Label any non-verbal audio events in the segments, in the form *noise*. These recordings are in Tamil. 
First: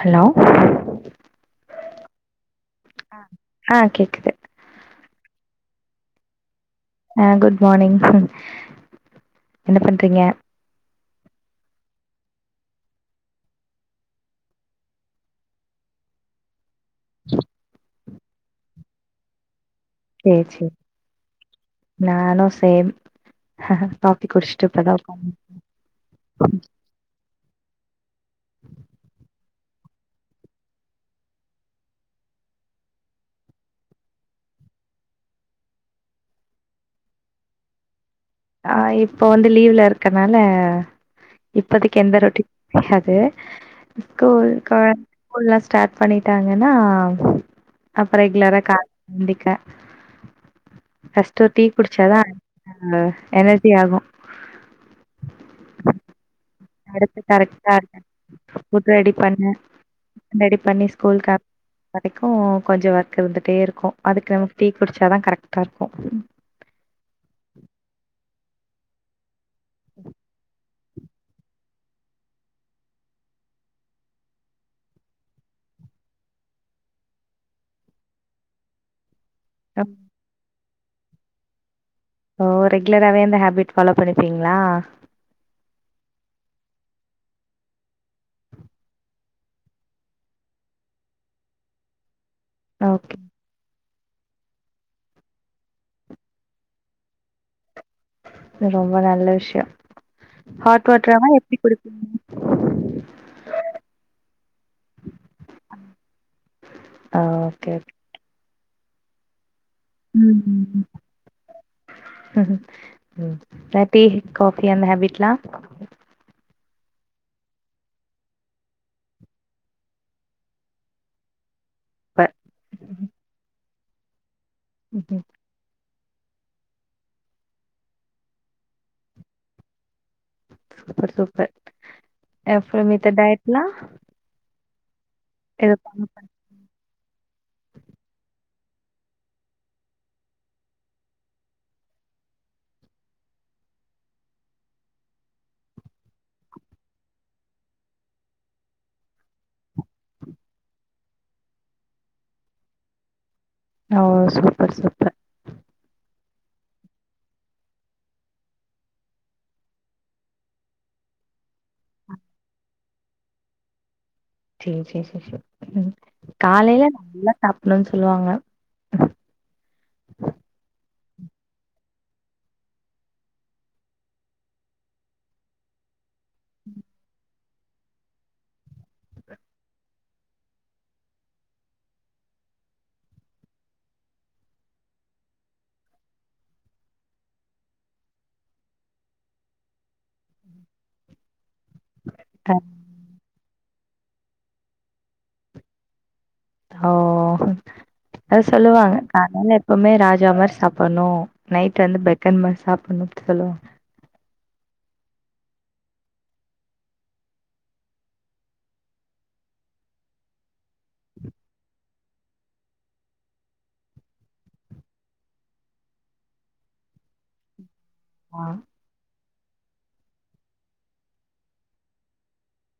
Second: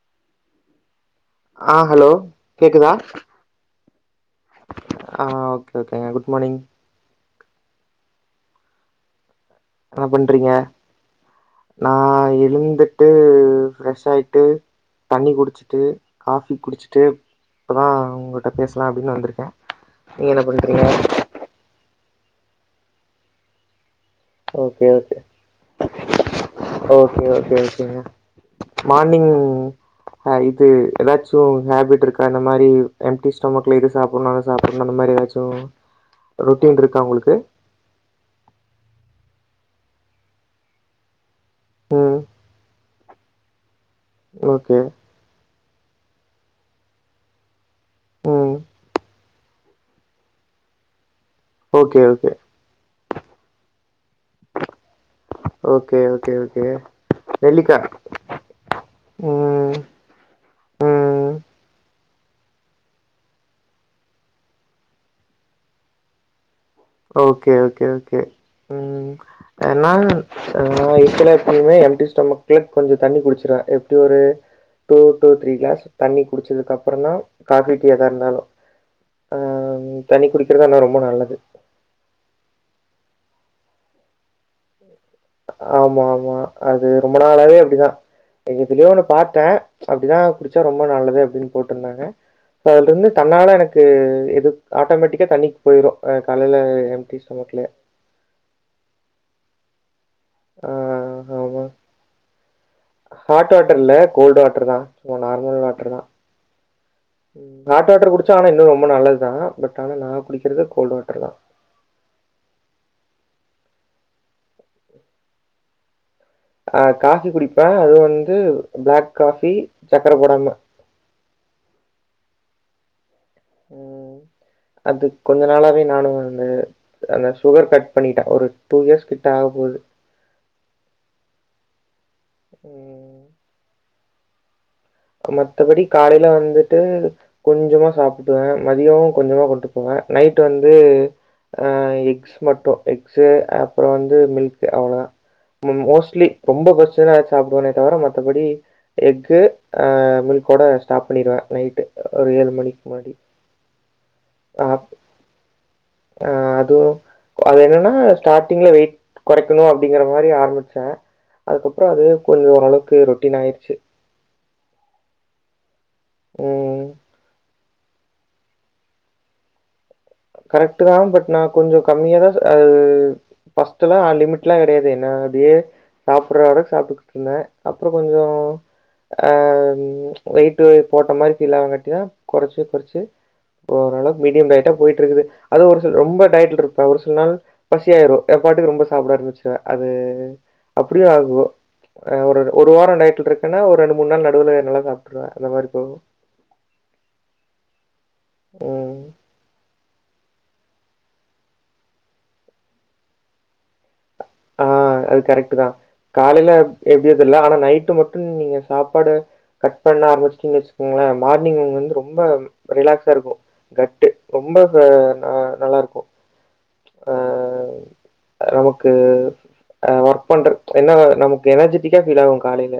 ஹலோ ஆ ஹலோ கேக்குதா ஆ கேக்குது ஆஹ் ஓகே ஓகேங்க குட் மார்னிங் ஆ குட் மார்னிங் என்ன பண்றிங்க நா எழுந்துட்டு ஃப்ரஷாய்ட்டு தண்ணி குடிச்சுட்டு காஃபி குடிச் சுட்டு இப்பதா உங்கள்ட்ட பேசால அப்டின்னு வந்துருக்கே நீங்க என்ன சேரி சேரி பண்றீங்க நானு சேம் காஃபி குடிச்சுட்டு ஒக்கே இப்பதா உக்காந் ஒகே ஒக்கே ஒகே மார்னிங் அ இது ஏதாச்சு ஹேபிட் இருக்கா இந்த மாரி எம்டி ஸ்டெமக்ல இது சாப்பிடு சாப்பிடும் அ மாரி ஏதாச்சு ரொட்டீன் இருக்கா உங்ளுக்கு ஆ இப்போ வந்து லீவ்ல இருக்கனால இப்பதிக்கு எந்த ம் ரொட்டி காது கோ க ஓகே ஸ்கூல்லா ஸ்டார்ட் பண்ணிட்டாங்கன்னா அப்பற ம் ரெகுலரா காலைல எந்தி க ஃபஸ்டு ஒரு டீ ஓகே குடிச்சாதா ஓகே அடுத்து எனர்ஜி ஆகும் ஓகே ஓகே ஓ அடுத்து கரெக்டா இருக்கு ஃபுட் ரெடி பண்ணு ம் ரெடி பண்ணி ஸ்கூக்கு ம் அ வரைக்கு கொஞ்சம் ஒர்க் இருந்துட்டே இருக்கும் அதுக்கு நமக்கு டீ குடிச்சாதா கரெக்ட்டா இருக்கும். ஓகே ஓகே ஓகே உம் ஏனா ச ஆஹ் *inaudible* எப்பவ்மே எம்டி ஸ்டொமக்ல கொஞ்சோ தண்ணி குடிச்சிருவே எப்டி ஒரு டூ டூ த்ரீ கிளாஸ் தண்ணி குடிச்சதுக்கப்றந்தா காபி டீ எதா இருந்தாலு ஆ தண்ணிக்குடி. இருந்தா இன்னு ரொம்ப நல்லது. ஓ ரெகுலராவே இந்த ஹேபிட் ஃபாலோ பண்ணிப்பீங்களா. ஆமா ஆமா அது ரொம்ப நாளாவே அப்படிதா எதுலியோ ஒண்ணு பாத்தே அப்படிதா குடிச்சா ரொம்ப நல்லது அப்படின்னு போட்டிருந்தாங்க. அதுல இருந்து ஓகே தன்னால எனக் இது எது ஆட்டோமேட்டிக்கா தண்ணிக்கு போயிரும் காலைல எம்டி ஸ்டொமக்குல. இது ரொம்ப நல்ல விஷ்யோ ஹ ஆமா ஹாட் வாட்டர் இல்ல கோல்டு வாட்டர் தா சும்ம நார்மல் வாட்டர் தா ஆ ஓகே ஓகே ஹாட் வாட்டர் குடிச்சா ஆனா இன்னு ரொம்ப நல்லது தா பட் ஆனா நா ம் குடிக்கிறது கோல்ட் வாட்டர் தா ம் ம். டீ, காஃபி அந்த ஹேபிட்லா. அஹ காஃபி குடிப்பே அது வந்து பிளாக் காஃபி சக்கர போடாம ப உம். அது கொஞ்ச நாளாவே நானு அந்த அந்த சுகர் கட் பண்ணிட்டே ஒரு டூ இயர்ஸ் கிட்ட ஆக போகுது. சூப்பர் சூப்பர் அப்பிற மித்த ம். டயட்டுலா. மத்தபடி காலைல வந்துட்டு. கொஞ்சமா சாப்பிட்டுவே மதியோ கொஞ்சமா கொண்டுபோவே நைட் வந்து ஆஹ எக்ஸ் மட்டு எக்ஸு அப்புற வந்து மில்க் அவ்ளதா மோஸ்ட்லி ரொம்ப பஸ்ச்சுதுனா எதாச்சு சாப்பிடுவனே தவிர மத்தபடி எக்கு. ஆஹ மில்க்கோட ஸ்டாப் பண்ணிருவே நைட்டு ஒரு ஏழு மணிக்கு முன்னாடி. ஓ சூப்பர் சூப்பர். அஹ அதுவு அது என்னன்னா ஸ்டார்டிங்ல வெயிட் குறைக்கணு அப்படிங்கிற மாரி ஆரம்பிச்சே அதுக்கப்புறோ அதுவே கொஞ்சோ ஓரளவுக்கு ரொட்டீன் ஆயிருச்சு. சேரி சேரி சேரி சேரி உம். காலைல ம் நல்லா சாப் டனு சொல்லுவாங்க. கரெக்ட்டு தா பட் நா கொஞ்ச கம்மியா தா அ பர்ஸ்ட் எல்லா லிமிட்ல்லா கெடையாது என்ன அப்டியே சாப்பிடறாரு சாப்பிட்டுகிட்டு இருந்தே அப்புற கொஞ்சோ ஆஹ வெயிட்டு போட்ட மாரி ஃபீல்லானங்காட்டிதா கொறச்சு கொறச்சு ஓரளவு மீடியம் டயர்டா போயிட் ருக்குது அதுவு ஒரு சில ரொம்ப டயடுல இருப்பே ஒரு சில நாள் பசியாயிரு எம் பாட்டுக்கு ரொம்ப சாப்பிட ஆரபிச்சுருவ அது அப்படியு ஆகு. ஒரு ஒரு வாரோ டயர்டுல இருக்கன்னா ஒரு ரெண்டு மூண் நாள் நடுவ்ல நல்லா சாப்ட்ருவே அந்த மாரி போகு ஓ அத சொல்லுவாங்க ம். அதனால எப்பவுமே ராஜ் ஜா மாரி சாப்பட்ணு நைட் வந்து பெக்கர் மாரி சாப்புட்ணு அப்டி சொல்லுவாங்க ஆஹ் அது கரெக்ட்டுதா காலய்ல எப்டியோ தெர்ல ஆனா நைட்டு மட்டு நீங்க சாப்பாட கட் பண்ணா ஆரம்பிச்டீங்க வச்சு குங்ளே மார்னிங் வந்து ரொம் ம்ப ரிலாக்ஸாருக்கு கட்டு ரொம்ப அ நல்லாருக்கு அ ஆ நமக்கு அ ஒர்க் பண்றக் ஏனா நமக்கு எனர்ஜிடிக்கா ஃபீல் ஆவு காலைல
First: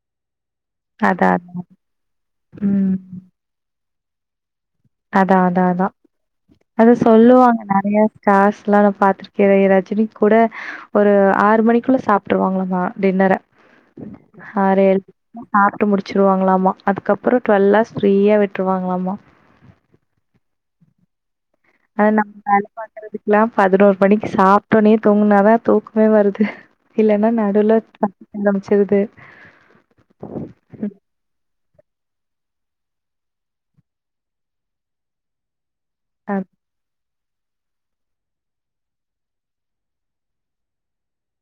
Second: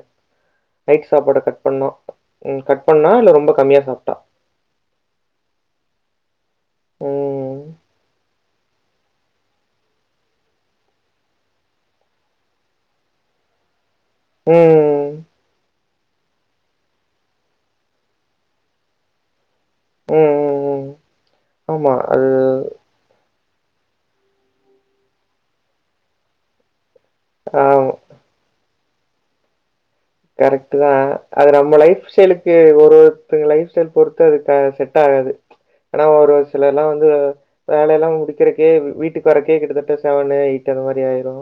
நைட் அதா சாப்பாட அதா கட் பண்ணோ ம் கட் பண்ணா இல்ல ரொம்ப கம்மியா சாப் டா அதா அதா அதா அதா ம் சொல்லுவாங்க நறையா காஸ் லா நா பாத்துருக்கறே ரஜினி கூட ஒரு ஆறு மணிகுள்ள சாப்ட்ருவாங்ளாமா டின்னர ஹாரேல் ம் ஆ ட்டு முடுச்சுருவாங்களாமா அதுக்கப்றொ டுவல் ஆர்ஸ் ஃப்ரீயா விட்ருவாங்ளாமா ம் ம் ம் ஆமா அது லா பதினோர் மணிக்கி சாப்ட்டோனே தூங்குனாதா தூக்மே வருது இல்லனா ஆ நடுவ்ல *inaudible* சிருது கரக்ட்டுதா அது நம்ம லைஃப் ஸ்டைலுக்கு ஒரு ஒருத்தங்க லைஃப் ஸ்டைல் பொருத்து அது க செட் ஆகாது ஏனா ஒரு அ ஒரு சிலர்லா வந்து வேலயெல்லா முடிக்கிறக்கே வீட்டுக் வர்றக்கே கிட்டத்தட்ட செவன் எயிட் அந்த மாரி ஆய்ரு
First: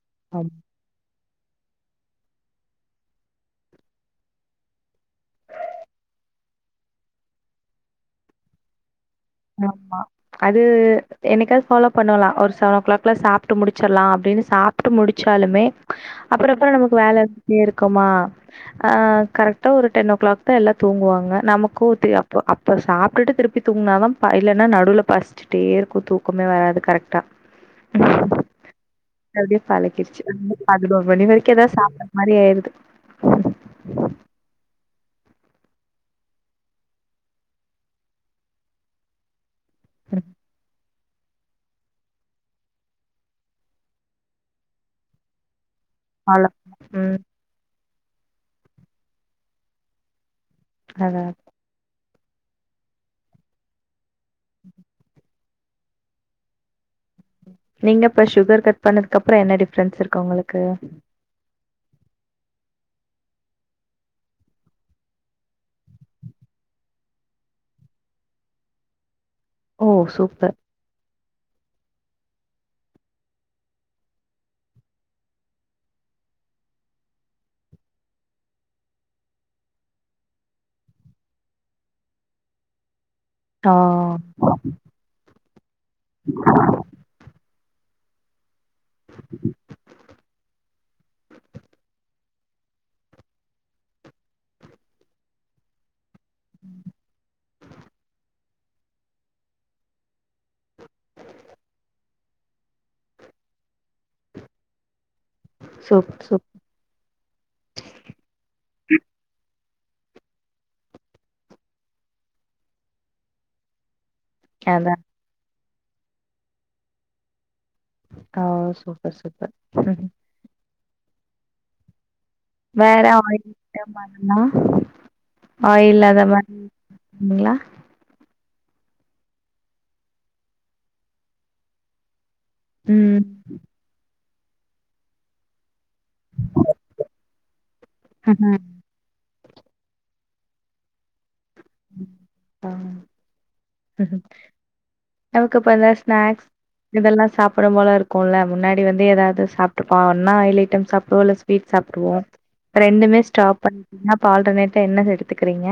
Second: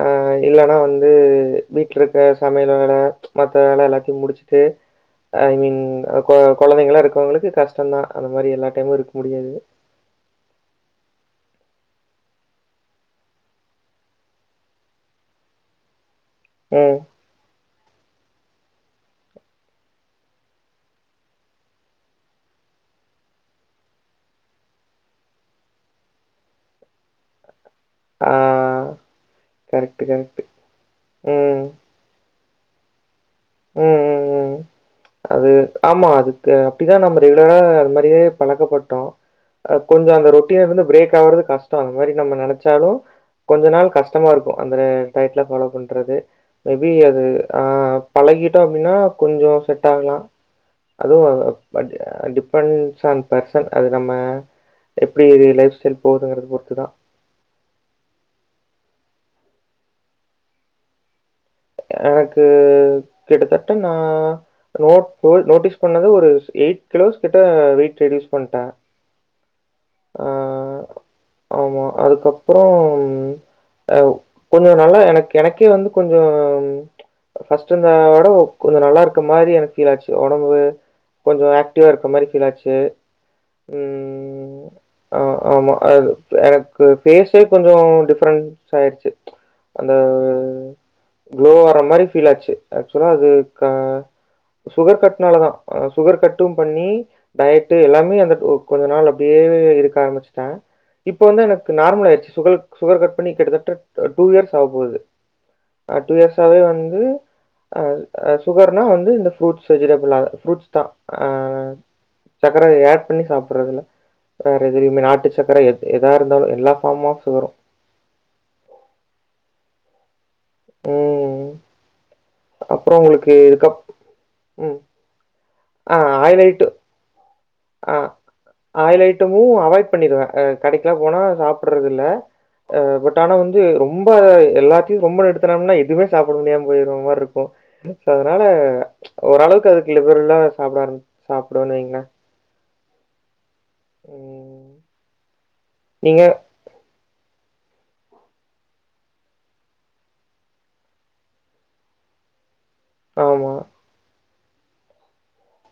ஆ ஆமா இல்லனா வந்து து வீட்ல க சமையல் வேல மத்த வேல எல்லாத்தியு முடுச்சுட்டு ஐ மீன் கொ கொழந்தைங்கள இருக்கவ்ங்ளுக்கு கஷ்டொந்தா அந்த மாரி எல்லா டைமு இரு ஆமா அது என்னய்காவ்து ஃபாலோ பண்ணலா ஒரு செவன் ஓ கிளாக்குல்ல சாப்ட்டு முடுச்சர்லா அப்டினு சாப்ட்டு முடிச்சாலுமே அப்பறொ அப்பறொ ம். நமக் வேலருந்துட்டேருக் குமா ஆ கரக்ட்டா ஒரு டென் ஓ க்ளாக்தா எல்லா தூங்குவாங்க நமக்கு து அப்போ அப்ப சாப்டுட்டு திருப்பி தூங்னாதா பா இல்லனா நடுவ்ல பஷ்ச்சிட்டே இருக்கு தூக்கமே வராது கரக்ட்டா ஆ அப்டியே கரெக்ட்டு, பழகிர்ச்சு கரெக்ட்டு. பதினோர் மணி வரைக்கு ம். ஏதா சாப்புர்ற மாரி ஆயிர் ம் ம் ம் அது ஆமா அதுக்கு அப்டிதா நம்ம ரெகுலரா அது மாரியே பழக்கப்பட்டோ அ கொஞ்சொ அந்த ரொட்டீனிருந்து ப்ரேக் ஆவ்ரது கஷ்டொ அந்த மாரி நம்ம நெனச்சாலு கொஞ்ச நாள் கஷ்டமா இருக்கு அந்த டயட்லா ஃபாலோ பண் றது ஃபாலோ மே பி ம் அது ஆ பழகிட்டோ அப்டின்னா கொஞ்சொ செட் ஆகலா அதுவு அதான் அ டிப்பண்ட்ஸ் ஆன் பர்சன் அது நம்ம எப்டி லைஃப் ஸ்டைல் போகுதுங்கறது பொறுத்து தான் நீங்க இப்ப சுகர் கட் பண்ணதுக்கப்புறோ என்ன டிஃபரன்ஸ் இருக்கு உங்களுக்கு எனக்கு கிட்டத்தட்ட நான் ந நோட்டீஸ் பண்ணது ஒரு எயிட் கிலோஸ் கிட்ட வெய்ட் ரெடியூஸ் பண்ணிட்டேன் ஓ ஆ சூப்பர் ஆமா அதுக்கப்பறம் அஹ் கொஞ்சோ நல்லா எனக்கு எனக்கே வந்து கொஞ்சோ து ஃபர்ஸ்ட் இருந்த விடவு கொஞ்சோ நல்லா இருக்க மாறி எனக்கு ஃபீல் ஆச்சு உடம்பு கொஞ்சோ ஆக்டிவா இருக்க மாதிரி ஃபீல் ஆச்சு ஆ உம் ஆஹ் ஆமா அது எனக்கு பேச கொஞ்சோ டிஃப்ரெண்ட் ஆயிடுச்சு அந்த ஓ குளோ வர்ர மாதிரி ஃபீல் ஆச்சு ஆக்சுவலா அது கா சுகர் கட்னாலதா சுகர் கட்டும் பண்ணி டயட்டு எல்லாமே அந்த ஓ கொஞ்ச நாள் அப்டியே இருக்க ஆரம்பிச்சுட்டேன் இப்ப வந்து எனக்கு நார்மல் ஆயிடுச்சு சுக சுகர் கட் பண்ணி கிட்டத்தட்ட டூ டூ இயர்ஸ் ஆக போகுது அஹ சூப் டூ சூப் இயர்ஸாவே வந்து அஹ சுகர்னா வந்து இந்த ஃப்ரூட்ஸ் வெஜிடபிள்ல ஃப்ரூட்ஸ் தான் அஹ் சக்கர ஆட் பண்ணி சாப்படறதில்ல வேற அதா எதுவுமே நாட்டு சக்கர எது எதா இருந்தாலும் எல்லா ஃபார்ம் ஆஃப் சுகரும் ஹ் சூப்பர் சூப்பர் உம் வேற ஆயில் ஐட்டம் மாறுனா ம். ஆயில் அத மாதிரிங்களா ஆஹ் ஆயில் ஐட்டமும் அவாய்ட் பண்ணிருவேன் அ கடைக்கெல்லா போனா சாப்பட்றது இல்ல அ பட் ம் ஆனா வந்து ரொம் ம்ப எல்லாத்தையும் ரொம்ப நிறுத்துனோம்னா எது எதுமே சாப்பட முடியாம போய்டற மாறி இருக்கு ஓ சோ அதனால ம்ஹ்ம் ச்சு ஓரளவுக்கு அதுக்கு லிப்ரலா சாப்டா ஆரம்பிச்சு சாப்பிடுனுவைங்கள ஆஹ் ம்ம் நமக்கு இப்பந்தா நீங்க? ஸ்நாக்ஸ் இதெல்லா சாப்பிடும் போல இருக்கும்ல்ல முன்னாடி வந்து ஏதாவது சாப்பிடுப்பா ஒன்னா ஆயில் ஐட்டம் சாப்பிடுவோ இல்ல ஸ்வீட் சாப்பிடுவோம் ரெண்டுமே ஆமா. ஸ்டாப் பண்ண ஆல்டர்னேட்டா என்ன எடுத்துக்கறிங்க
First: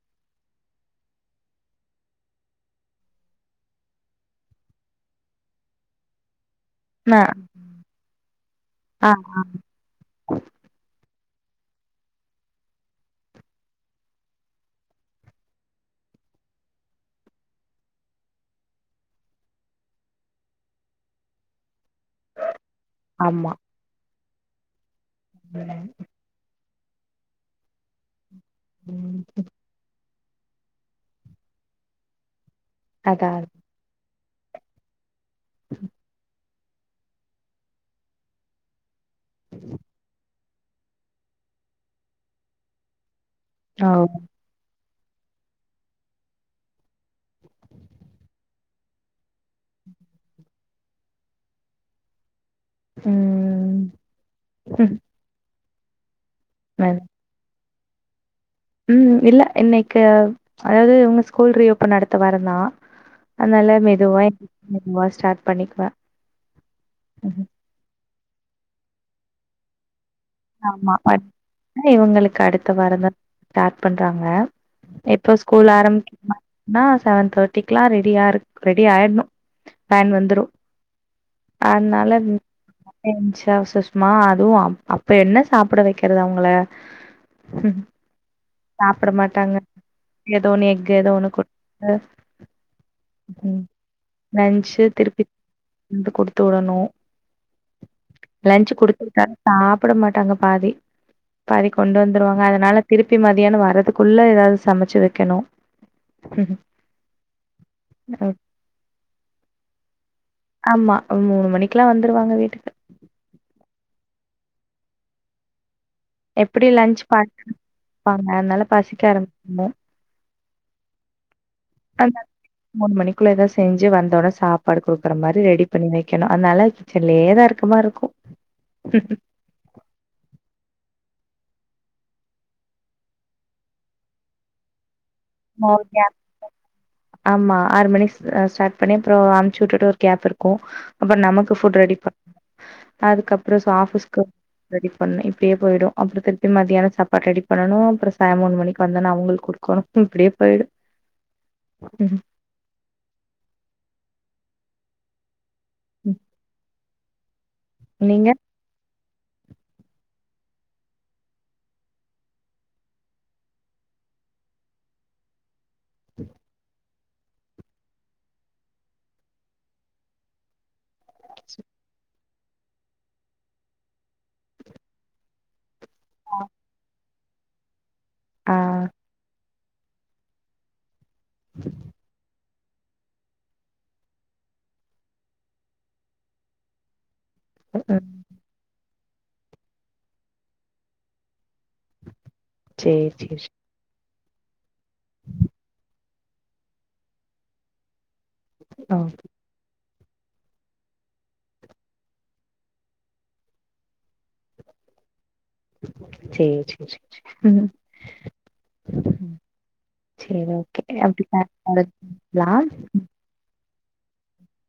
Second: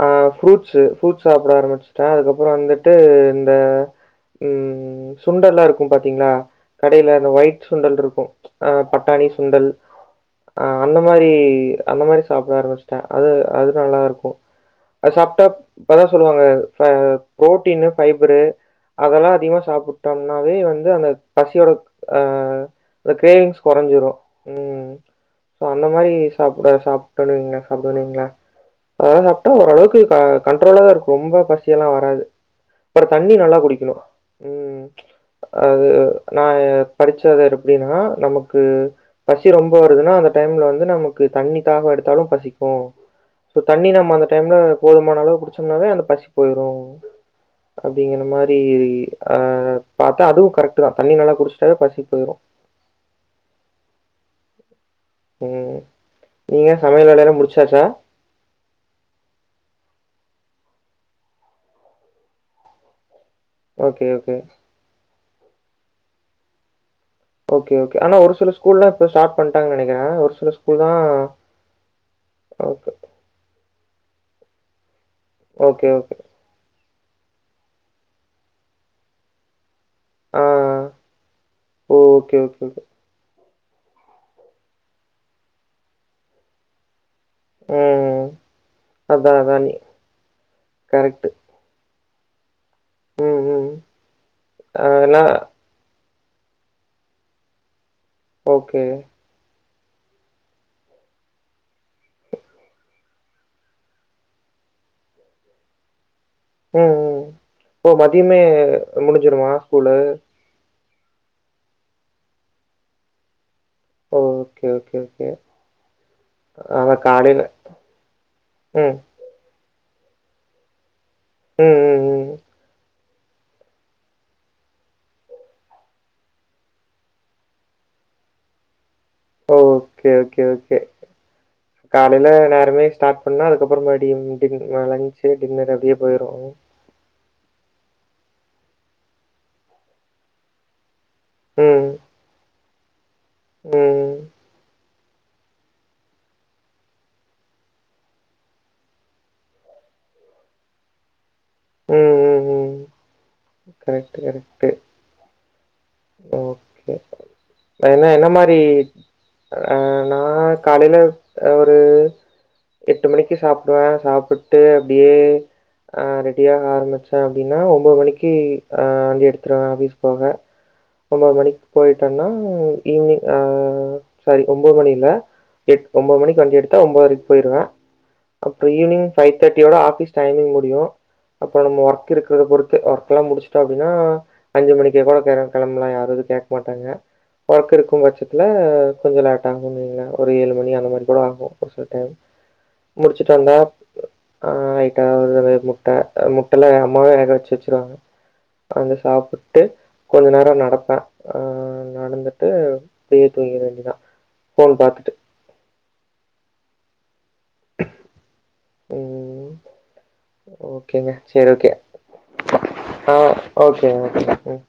அ ஃப்ரூட்ஸு ஃப்ரூட்ஸ் சாப்ட ஆரம்பிச்சுட்டே அதுக்கப்புற வந்துட்டு இந்த ம் சுண்டெல்லா இருக்கும் பாத்திங்ளா கடைல ஆ அந்த ஒயிட் சுண்டல் இருக்கு அ ஆ பட்டாணி ஆ சுண்டல் அ அந்த அந்த மாரி அந்த மாரி சாப்ட ஆரம்பிச்ட்டே அது அது நல்லாதா இருக்கு அது சாப்ட்டா இப்பதா சொல்லுவாங்க புரோட்டீனு ஃபைபரு அதெல்லா அதிகமா சாப்பிட்டோம்னாவே வந்து அந்த பசியோட ஆ இந்த ஆமா கிரேவிங்ஸ் கொறைஞ்சிரு ம் சோ ம் அந்த மாரி சாப் டன் வைங்ளே சாப்டுவன் வைங்ளே ம் ஒரளவுக்கு க கண்ட்ரோலாதா இருக்கு ரொம்ப பசியெல்லா வராது அப்ற அதா தண்ணி நல்லா குடிக்கணு ம் அது நா படிச்சது எப்டினா நமக்கு பசி ரொம்ப வருதுனா அந்த டைம்ல வந்து நமக்கு தண்ணி தாக எடுத்தாலு பசிக்கு சோ தண்ணி ஓ நம்ம போதுமான அளவு குடிச்சம்னாவே அந்த பசி போயிரு அப்படிங்கிற மாரி அ பாத்தா அதுவு கரெக்ட்தா தண்ணி நல்லா குடிச்சுட்டாவே பசி போயிரு ம் ம் நீங்க ம் சமயல் வேலையெல்லா முடிச் சாச்சா ம் இல்ல இன்னைக்கு அதாது இவுங்க ஸ்கூல் ரீஓபன் அடுத்த வாரந்தா அதனால ஓகே, மெதுவா ஓகே. எந்திரிச்சு மெதுவா ஸ்டார்ட் பண்ணிக்குவ ஓகே ஓகே ஆனா ஒரு சில ஸ்கூல்லா இப்ப ஸ்டார்ட் பண்ட்டாங்கன் நெனைக்கிற ஒரு சில ஸ்கூல் ஆமா தான் பட் இவங்களுக்கு அடுத்த ஓகே. வாரந்தா ஸ்டார்ட் பண்றாங்க எப்ப ஸ்கூல் ஓகே, ஓகே. ஆரம்பிக்கறாங்னா செவன் தேர்ட்டிக்லா ரெடியாரு ரெடி ஆயிடணு வேன் ஆ. வந்துரு ஓ! அதனால ஓகே, ஓகே, ஓகே. எந்ச்சா ஷ்மா அதுவு அப் இப்ப என்ன சாப்பிட வெக்கறது அவங்கள ம். சாப்பிட அதான், மாட்டாங்க அதான் நீ ஏதோன்னு எக்கு ஏதோன்னு கரெக்ட்டு. குடுத்து ம் லஞ்சு திருப்பி அதெல்லாம் வந் குடுத்து தொடணு லஞ்சு ஓகே. குடுத்துருக்க சாப் பிட மாட்டாங்க பாதி பாதி கொண்டு வந்துருவாங்க அதனால திருப்பி மதியான வர்றதுக்குள்ள எதாவது சமைச்சு வெக்கணு உ உம் ஓ மதியமே முடிஞ்சிருமா ஸ்கூலு ஆமா மூணு மணிக்கெல்லா வந்துருவாங்க வீட்டுக்கு ஓகே ஓகே ஓகே எப்டி லன்ச் அவன் காலையில *unintelligible* அதனால ம். பசிக்க ஆரம்பிக்க ம், ம், அ ம். மூணு மணிக்கு ள்ள எதா செஞ்சு வந்தொன்ன சாப்பாடு குடுக்குற மாரி ரெடி பண்ணி வெக்கணு அதனால கிச்சன்லயேதா இருக்க மாரி இருக்கு ஓகே ஓகே ஓகே காலைல நேரமே ஸ்டார்ட் பண்ணா அதுக்கப்புறோ மறுபடியு *unintelligible* ஞ்சு டின்னர் ஒரு அப்டியே கேப் போயிரு ஆமா ஆறு மணி ஸ் ஸ்டார்ட் பண்ணி அப்புறோ அமுச்சு விட்டுட்டு ஒரு கேப் இருக்கு அப்பறோ நமக்கு ஃபுட் ம். ரெடி பண் அதுக்கப்புறோ ம். ஆஃபீஸ்க்கு ரெடி பண்ணு இப்படியே போயிடு அப்புறோ திருப்பி மதியான சப்பாடு ரெடி பண்ணூ அப்புறோ சார் மூண் மணிக்கு வந்தொன்ன அவுங்களுக்கு குடுக்கணு இப்படியே போயிடு உம் ம் உம் உம் கரெக்ட் கரெக்ட் ட்டு ம் ஓகே பேசற என்ன என்ன நீங்க மாரி ஆஹ் நா காலைல ஒரு எட்டு மணிக்கு சாப்பிடுவ சாப்பிட்டு அப்டியே ஆஹ் ரெடியாக ஆரம்பிச் ச அப்படின்னா ஒன்பது மணிக்கு வண்டி எடுத்துருவ ஆஃபீஸ் போக ஒன்பது மணிக்கு போயிட்டன்னா உ ஈவினிங் ஆஹ சாரி ஒன்பது மணில்ல எட் ஒன்பது மணிக்கு வண்டி எடுத்தா ஒன்பதரைக் போயிருவ ஆ அப்பறோ ஈவினிங் ஃபைவ் தேட்டியோட ஆபீஸ் டைமிங் முடியு அப்புறோ நம்ம ஒர்க் இருக்கிறத பொறுத் ஒர்க் எல்லா முடிச்சிட்டோ அப்டினா அஞ்சு மணிக்கே கூட கிளம் கிளம்பலா யாரோ அத கேட்க மாட்டாங்க பழக்கோ இருக்கும் ம் பட்சத்துல கொஞ்சோ லேட்டாகுங்களே ஒரு ஏழு மணி அந்த மாரி கூட ஆகோ ஒரு சுத்து சேரி முடிச்சுட்டு சேரி வந்தா ஆய் அ அது நெறைய முட்ட முட்டலா எ அம்மாவே வேக வெச்சு வெச்சிருவாங்க அவுங்க ஓகே சாப்பிட்டு கொஞ்சம் நேரம் நடப்பேன் நடந்துட்டு போய் தூங்க வேண்டிதான் ஃபோன் பார்த்துட்டு சே சே சே ம் ம். சேரி ஓகே ஓகேங்க. அப்டி சரி *unintelligible* ஓகே ம் ம்